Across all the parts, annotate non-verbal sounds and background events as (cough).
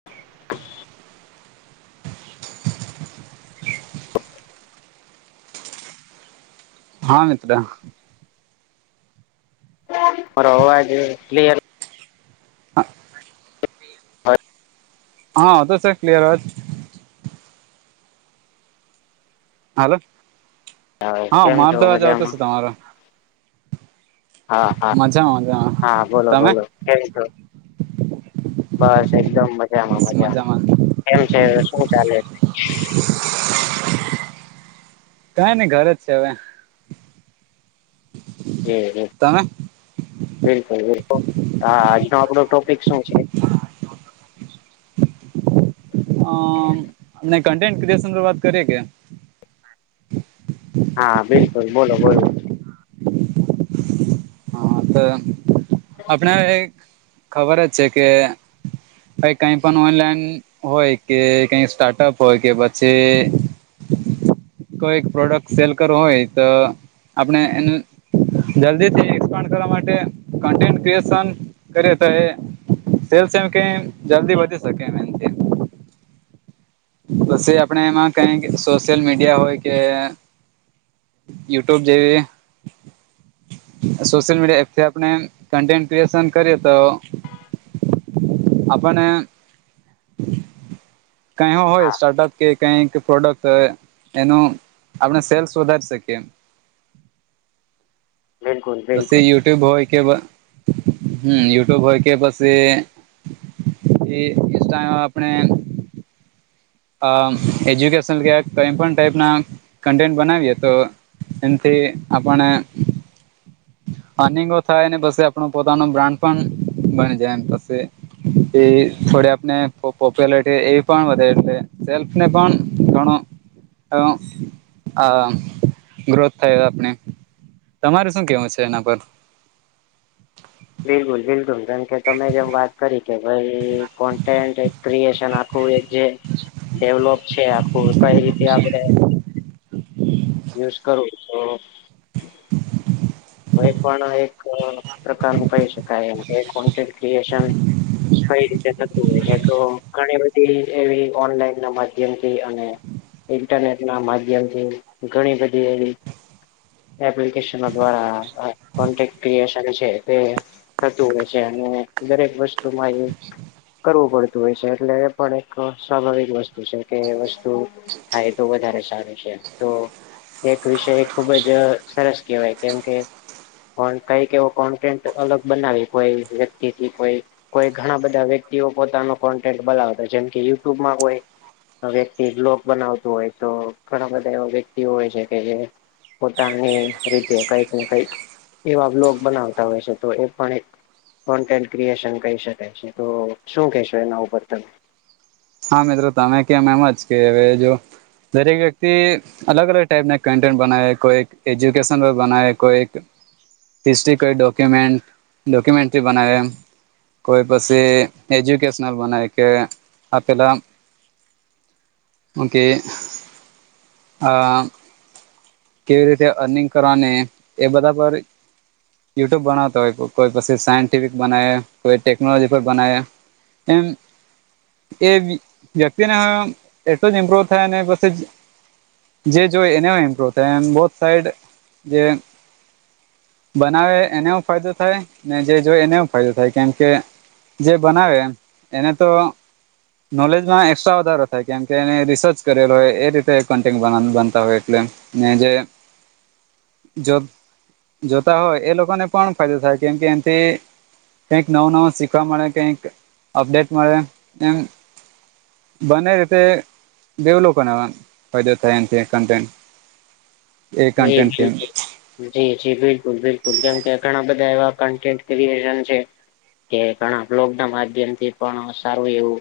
(inaudible) હા મિત્ર. ફરવા ગઈ એટલી (unintelligible) હા હા તો સર ક્લિયર હો. હલો આવે હા કેમ માર તો છો આવાજ આવતો મજામાં છે તમારો. હા હા મજામાં હા (unintelligible) બોલો તમે. બોલો કેમ છો બસ એકદમ મજામાં મજામાં. કેમ છે શું ચાલે છે. કઈ ની ઘર જ છે હવે. જ જ તમે બિલકુલ બિલકુલ હા આજનો આપડો ટોપિક શું છે. અ કન્ટેન્ટ ક્રએશન વાત કરીએ કે હા બિલકુલ બોલો બોલો હા તો આપણે ખબર જ છે, કે ભ કઈ પણ ઓનલાઈન હોય કે કઈ સ્ટાર્ટઅપ હોય કે પછી. હ કોઈ પ્રોડક્ટ સેલ કરવો હોય, તો આપણે એનું જલ્દીથી. કરવા માટે ક ક્રએશન કરે. સેલ્સ એમ ક જલ્દી વધી શકે એમ એમથી પછી આપણેે એમાં કઈ સોશિયલ મીડિયા હોય, કે યુટ્યુબ જેવી સોશિયલ મીડિયા એપથી આપણે કન્ટેન્ટ ક્રિએશન કરીએ તો આપપને ક હોય હા સ્ટાર્ટઅપ કે કઈક પ્રોડક્ટ હોય, એનું આપણે સેલ્સ વધારી શકીએ બિલકુલ બિલકુલ બછી યુટ્યુબ હોય કે હમ યુટ્યુબ હોય, કે પછી ટ આપણે અ એજ્યુકેશન ક્યા કઈ પણ ટાઈપ ના કન્ટેન્ટ બનાવીએ તો એમથી, આપણે અનિંગો થાયને પ આપણો પોતાનો બ્રાન્ડ પણ બની જાય પ એ થોડી આપને પોપ્યુલરિટી એ પણ વધે એટલે સેલ્ફ ને પણ ઘણ આ ગ્રોથ થાય આપણે તમારે શું કેવું છે, એના પર બિલકુલ બિલકુલ ધમ કે તોમે જેમ વાત કરી કે ભાઈ કોન્ટેન્ટ ક્રિએશન આખું છે. ડેવલોપ છે, આખું કઈ રીતે આપડે હ યુઝ કરું તો કો પણ એક પ્રકાર ન કહી શકાયમ કે કોન્ટે ક્રિએશન કઈ રીતે થતું હોય છે તો ઘણી બધી એવી ઓનલાઈન ના માધ્યમથી અને ઇન્ટરનેટ ના માધ્યમથી ઘણી બધી એવી એપ્લિકેશ દ્વારા ક્રએન છે, તે થતું હોય છે અને દરેક વસ્તુમાં એ કરવું પડતું હોય છે એટલે એ પણ એક સ્વાભાવિક વસ્તુ છે, કે વસ્તુ થાય તો વધારે સારું છે, તો એક વિષય ખુબ જ સરસ કહેવાય કેમ કે પણ કઈક એવો કોન્ટેન્ટ અલગ બનાવી કોઈ વ્યક્તિથી કોઈ કોઈ ઘણા બધા વ્યક્તિઓ પોતાનો કોન્ટેન્ટ બોલાવતા જેમકે યુટ્યુબમાં કોઈ વ્યક્તિ બ્લોક બનાવતું હોય તો ઘણા બધા એવા વ્યક્તિ હોય છે, કે જે પોતાની રીતે કઈક ને કઈક એવા બ્લોગ બનાવતા હોય છે, તો એ પણ એક કોન્ટેન્ટ ક્રિએશન કહી શકાય છે તો શું કહેશો એના ઉપર તમે? હા મિત્રો તમે કેમ એમ જ કે હવે જો દરેક વ્યક્તિ અલગ અલગ ટાઈપના કન્ટેન્ટ બનાવે કોઈ એજ્યુકેશન બનાવે કોઈ તીસરી કોઈ ડોક્યુમન્ટ ડોક્યુમન્ટ્રી બનાવે કોઈ પછી એજ્યુકેશનલ બના કે આપ પેલા ઓકે આ કેવી રીતે અર્નિંગ કરવાની એ બધા પર યુટ્યુબ બનાવતા હોય કોઈ પછી સાયન્ટિફિક બનાવે કોઈ ટેકનોલોજી પર બનાવે એમ એ વ્યક્તિને હ એટલું જ ઇમ્પ્રુવ થાય ને પછી જે જોય એને ઇમ્પ્રુવ થાય એમ બો સાઈડ જે બનાવે એને ફાયદો થાય ને જે જોય એને ફાયદો થાય, કેમ કે જે બનાવે એને તો નોલેજમાં એક્સ્ટ્રા વધારો થાય કેમ કે એને રિસર્ચ કરેલો હોય એ રીતે કન્ટે બનતા હોય એટલે ને જે જો જોતા હોય એ લોકોને પણ ફાયદો થાય કેમ કે એનથી કઈક નવું નવું શીખવા મળે કઈક અપડેટ મળે એમ બને રીતે દેવલોનાવા ફાયદો થાય એ કન્ટેન્ટ એ કન્ટેન્ટથી (unintelligible) જી જી બિલકુલ બિલકુલ કેમકે ઘણા બધા એવા કન્ટેન્ટ ક્રિએશન છે કે ઘણા લોકડાન માધ્યમથી પણ સારું એવું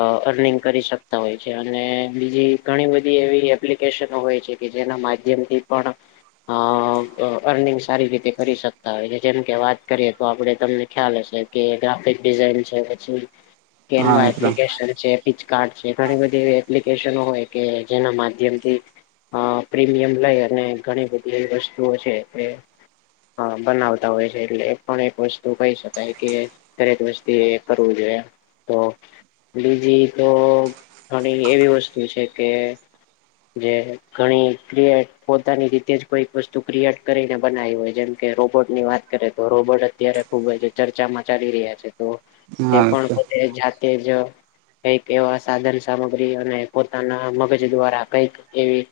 અ અર્નિંગ કરી શકતા હોય છે અને બીજી ઘણી બધી એવી એપ્લિકેશનો હોય છે કે જેના માધ્યમથી પણ અ અર્નિંગ સારી રીતે કરી શકતા હોય છે. જેમ કે વાત કરીએ તો આપડે તમને ખ્યાલ હશે કે ગ્રાફિક ડિઝઇન છે પછી હા કેવા મિત્ર એપ્લિકેશન છે હીંચકાર્ટ છે. ઘણી બધી એવી એપ્લિકેશનો હોય કે જેના માધ્યમથી અ પ્રીમિયમ લઈ અને ઘણી બધી એવી વસ્તુઓ છે, કે હન, બનાવતા હોય છે. એટલે એ પણ એક વસ્તુ કઈ શકાય કે દરેક વસ્તીએ કરવું જોઈએ. તો બીજી તો ઘણી એવી વસ્તુ છે કે જે ઘણી ક્રિએ પોતાની રીતે જ કોઈક વસ્તુ ક્રિએટ કરીને બનાવી હોય, જેમ કે રોબોટની વાત કરે તો રોબોટ અત્યારે ખુબ જ ચર્ચામાં ચાલી રહ્યા છે. તો તે હા પણ મિત્ર પોતે જાત તે જ કઈક એવા સાધન, સામગ્રી અને પોતાના મગજ દ્વારા કઈક એવી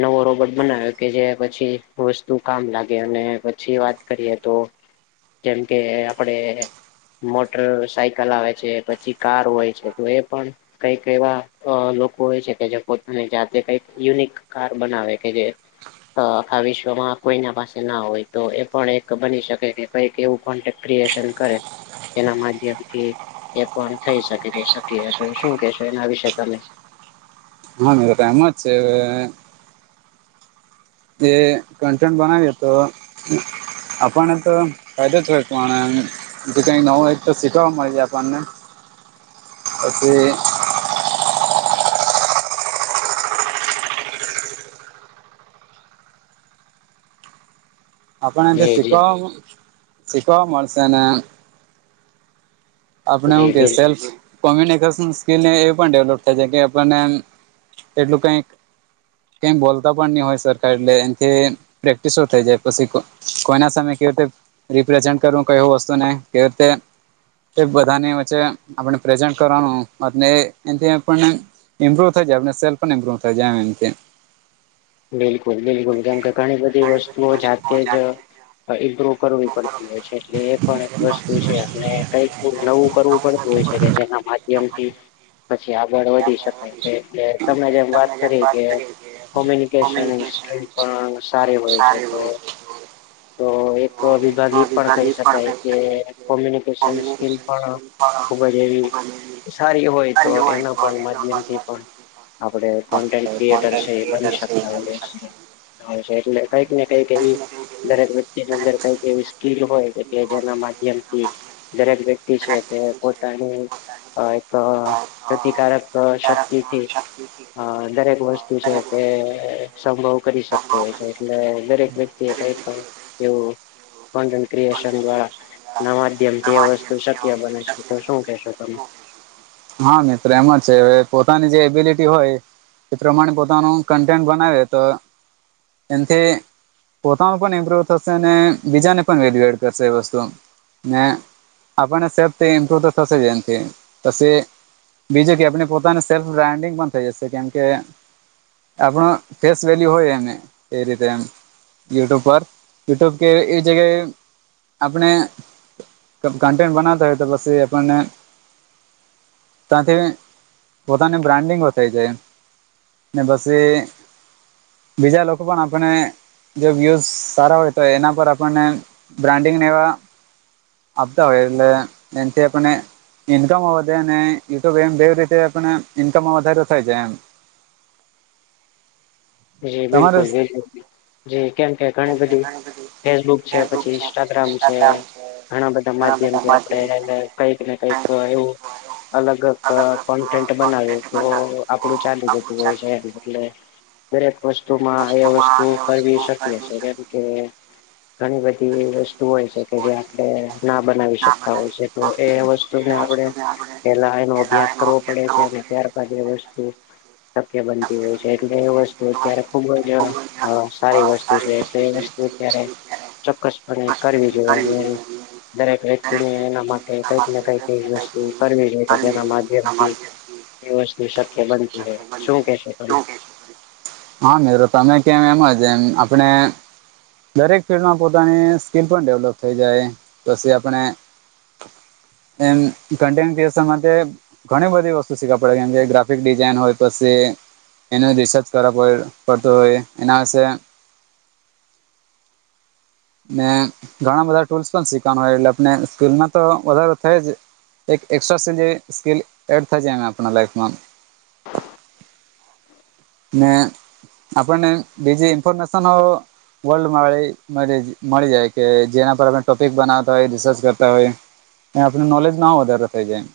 નવો રોબોટ બનાયો કે જે પછી વસ્તુ કામ લાગે અને પછી વાત કરીએ તો કેમ કે આપડે મોટર સાયકલ આવે છે, પછી કાર હોય છે, તો એ પણ કઈક એવા અ લોકો હોય છે કે જે પોતાની જાત તે કઈક યુનિક કાર બનાવે કે જે અ આખા વિશ્વમાં કોઈના પાસે ના હોય. તો એ પણ એક બની શકે કે કઈક એવું કોન્ટેક ક્રિએશન કરે. એના માધ્યમથી એ પણ થઈ શકે છે શકય. તો શું કેશો એના વિશે તમે? હા, મેરો તેમ જ છે. એ કન્ટન્ટ બનાવીએ તો આપણને તો ફાયદો જ હોય પણ તે કઈ નવુ એક તો શીખવા મળે છે આપણને. પછી આપણનેથી જે જે શીખવા-શીખવા મળશે ને આપણે હુ કે જે સેલ્ફ કોમ્યુનિકેશન સ્કીલને એ પણ ડેવલોપ થાય છે, કે આપણને એટલું કઈક કેમ બોલતા પણ ની હોય સર કાઈ એટલે એમ કે પ્રેક્ટિસો હો થઈ જાય. પસી કો-કોઈના સામે કેવી રીતે રિપ્રેઝેન્ટ કરવુ, કઈ એવુ વસ્તુ નઈ કે તે તે બધાની વચ્ચે આપણને પ્રેઝન્ટ કરવાનું અને એનથી આપણને ઈમ્પ્રુવ થઈ જાય, આપને સેલ્ફ પણ ઇમપ્રુવ થય જાવ એમ કે. બિલકુલ બિલકુલ, કેમ કે ઘણી બધી વસ્તુઓ જાતે જ પ્રુવ કરવી પડતી હોય છે, એટલે એ પણ એક વસ્તુ છે, અને કઈક નવું કરવું પડતું હોય છે કે, જેના માધ્યમથી પછી આગળ વધી શકાય છે, એટલે તમે જેમ વાત કરી કે કોમી નિકેશન સ્કિલ પણ સારી હોય છે. તો તો એક વિભાગ એ પણ કઈ શકાય કે, કોમ્યુનિકેશન સ્કીલ પણ ખુબ જ એવી સારી હોય, તો એનો પણ માધ્યમથી પણ આપડે કોન્ટેન્ટ ક્રિએટર છે, એ બની શકતા હોયએ છીએ. હોય છે. એટલે કઈક ને કઈક એવી દરેક વ્યક્તિની અંદર કઈક એવી સ્કીલ હોય. એટલે જેના માધ્યમથી દરેક વ્યક્તિ છે, તે પોતાની અ પ્રતિકારક શક્તિથી અ દરેક વસ્તુ છે, તે એ સંભવ કરી શકતો હોય છે, એટલે દરેક વ્યક્તિ એ કઈક એવુ કોન્ટેન્ટ ક્રિયેશન દ્વારા ના માધ્યમથી આ વસ્તુ શક્ય બને છે. તો શું કેશો તમે હા, મિત્ર એમા છે અવે પોતાની જે એબિલિટી હોય, એ પ્રમાણે પોતાનું કન્ટેન્ટ બનાવી એ તો એનથી પોતાનું પણ ઇમ્પ્રુવ થશે અને બીજાને પણ વેલ્યુએડ કરશે એ વસ્તુ, ને આપણને સેફથી ઇમપ્રુવ તો થશે જ એનથી પસી બીજે કે આપડને પોતાને સેલ્ફ બ્રાન્ડિંગમાં થઈ હશે, કેમ કે આપણો ફેસ વેલ્યુ હોય એને એ રીતે એમ યુટ્યુબ પર યુટ્યુબ કે એ જગ્યાએ આપણે કન્ટેન્ટ બનાવતા હોય તો પી એ આપણને ત્યાથી પોતાની બ્રાન્ડિંગો થઈ જાય ને પસ બીજા લોકો પણ આપને જો વ્યુઝ સારા હોય, તો એના પર આપણને બ્રાન્ડિંગ એવા આપતા હોય, એટલે એથી નકમ આવે ને તોમ બેવ રીતે આપને ઈન્કમમાં વધારે થાય જાય એમ જી તમારે બિલકુલ બિલકુલ જે કેમ કે ઘણી બધી ફેસબુક છે પછી ઇન્સ્ટાગ્રામ છે. ઘણા બધા માધ્યમ થી આપડે કઈક ને કઈક એવું અલગ અ બનાવે તો આપડું ચાલુ જતું હોય છે, એટલે દરેક વસ્તુમાં એ વસ્તુ કરવી શકીએ છે, કેમકે ઘણી બધી એ વસ્તુ હોય છે કે જે આપણે ના બનાવી શકતા હોય છે. તો એ વસ્તુને આપણેે પેલા એનો અભ્યાસ કરવો પડે છે અને ત્યારબાદ એ વસ્તુ શક્ય બનતી હોય છે, એટલે એ વસ્તુ તો અત્યારે ખુબ જ સારી વસ્તુ છે, તો એ વસ્તુ અત્યારે ચોક્કસ અને કરવી જોઈએ અને દરેક વ્યક્તિને એના માટે કઈક ને કઈક એ પરરમેના માધ્યમથી વસ્તુ શક્ય બનતું હોય, શું કેશો તમે હા મ્ર તમે કેમ એમ છે, એમ આપણે દરેક ફિલ્ડમાં પોતાની સ્કીિલ પણ ડેવલોપ થઈ જાય પછી આપણે એમ કન્ટેસ માટે ઘણી બધી વસ્તુ શીખવા પડે કેમ કે ગ્રાફિક ડિઝાઇન હોય, પછી એનું રિસર્ચ કરરા પડતો હોય એના છે. ને ઘણા બધા ટૂલ્સ પણ શીખવાનું હોય, એટલે આપને સ્કૂલમાં તો વધાર થાય જ એક એક્સ્ટ્રા સ્લ જે સ્કલ એડ થાય છેાય આપ લાઈફમાં ને આપણને બીજી ઈન્ફોર્મેશન વર્લ્ડળ મા મળી મળી જાય કે જેના પર આપ ટોપિક બનાવતા હોય રિસર્ચ કરતા હોય આપું નોલેજ ના વધારે થઈ જાયમ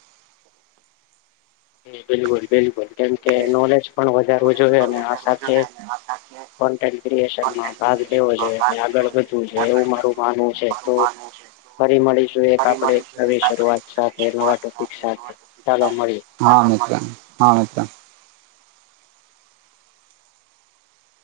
હ બિલકુલ -બિલકુલ કેમકે નોલેજ પણ વધારવું જોઈએ અને આ સાથે કો ક્રએનમાં ભાગ લેવો જોઈએ આગળ વધવું જોઈએ એવું મારું માનવું છે, તો ફરી મળીશું એક આપણે નવી, શરૂઆત સાથે નવા ટોપિક સાથે ચાલો મળીએ હા મિત્ર, હા મિત્ર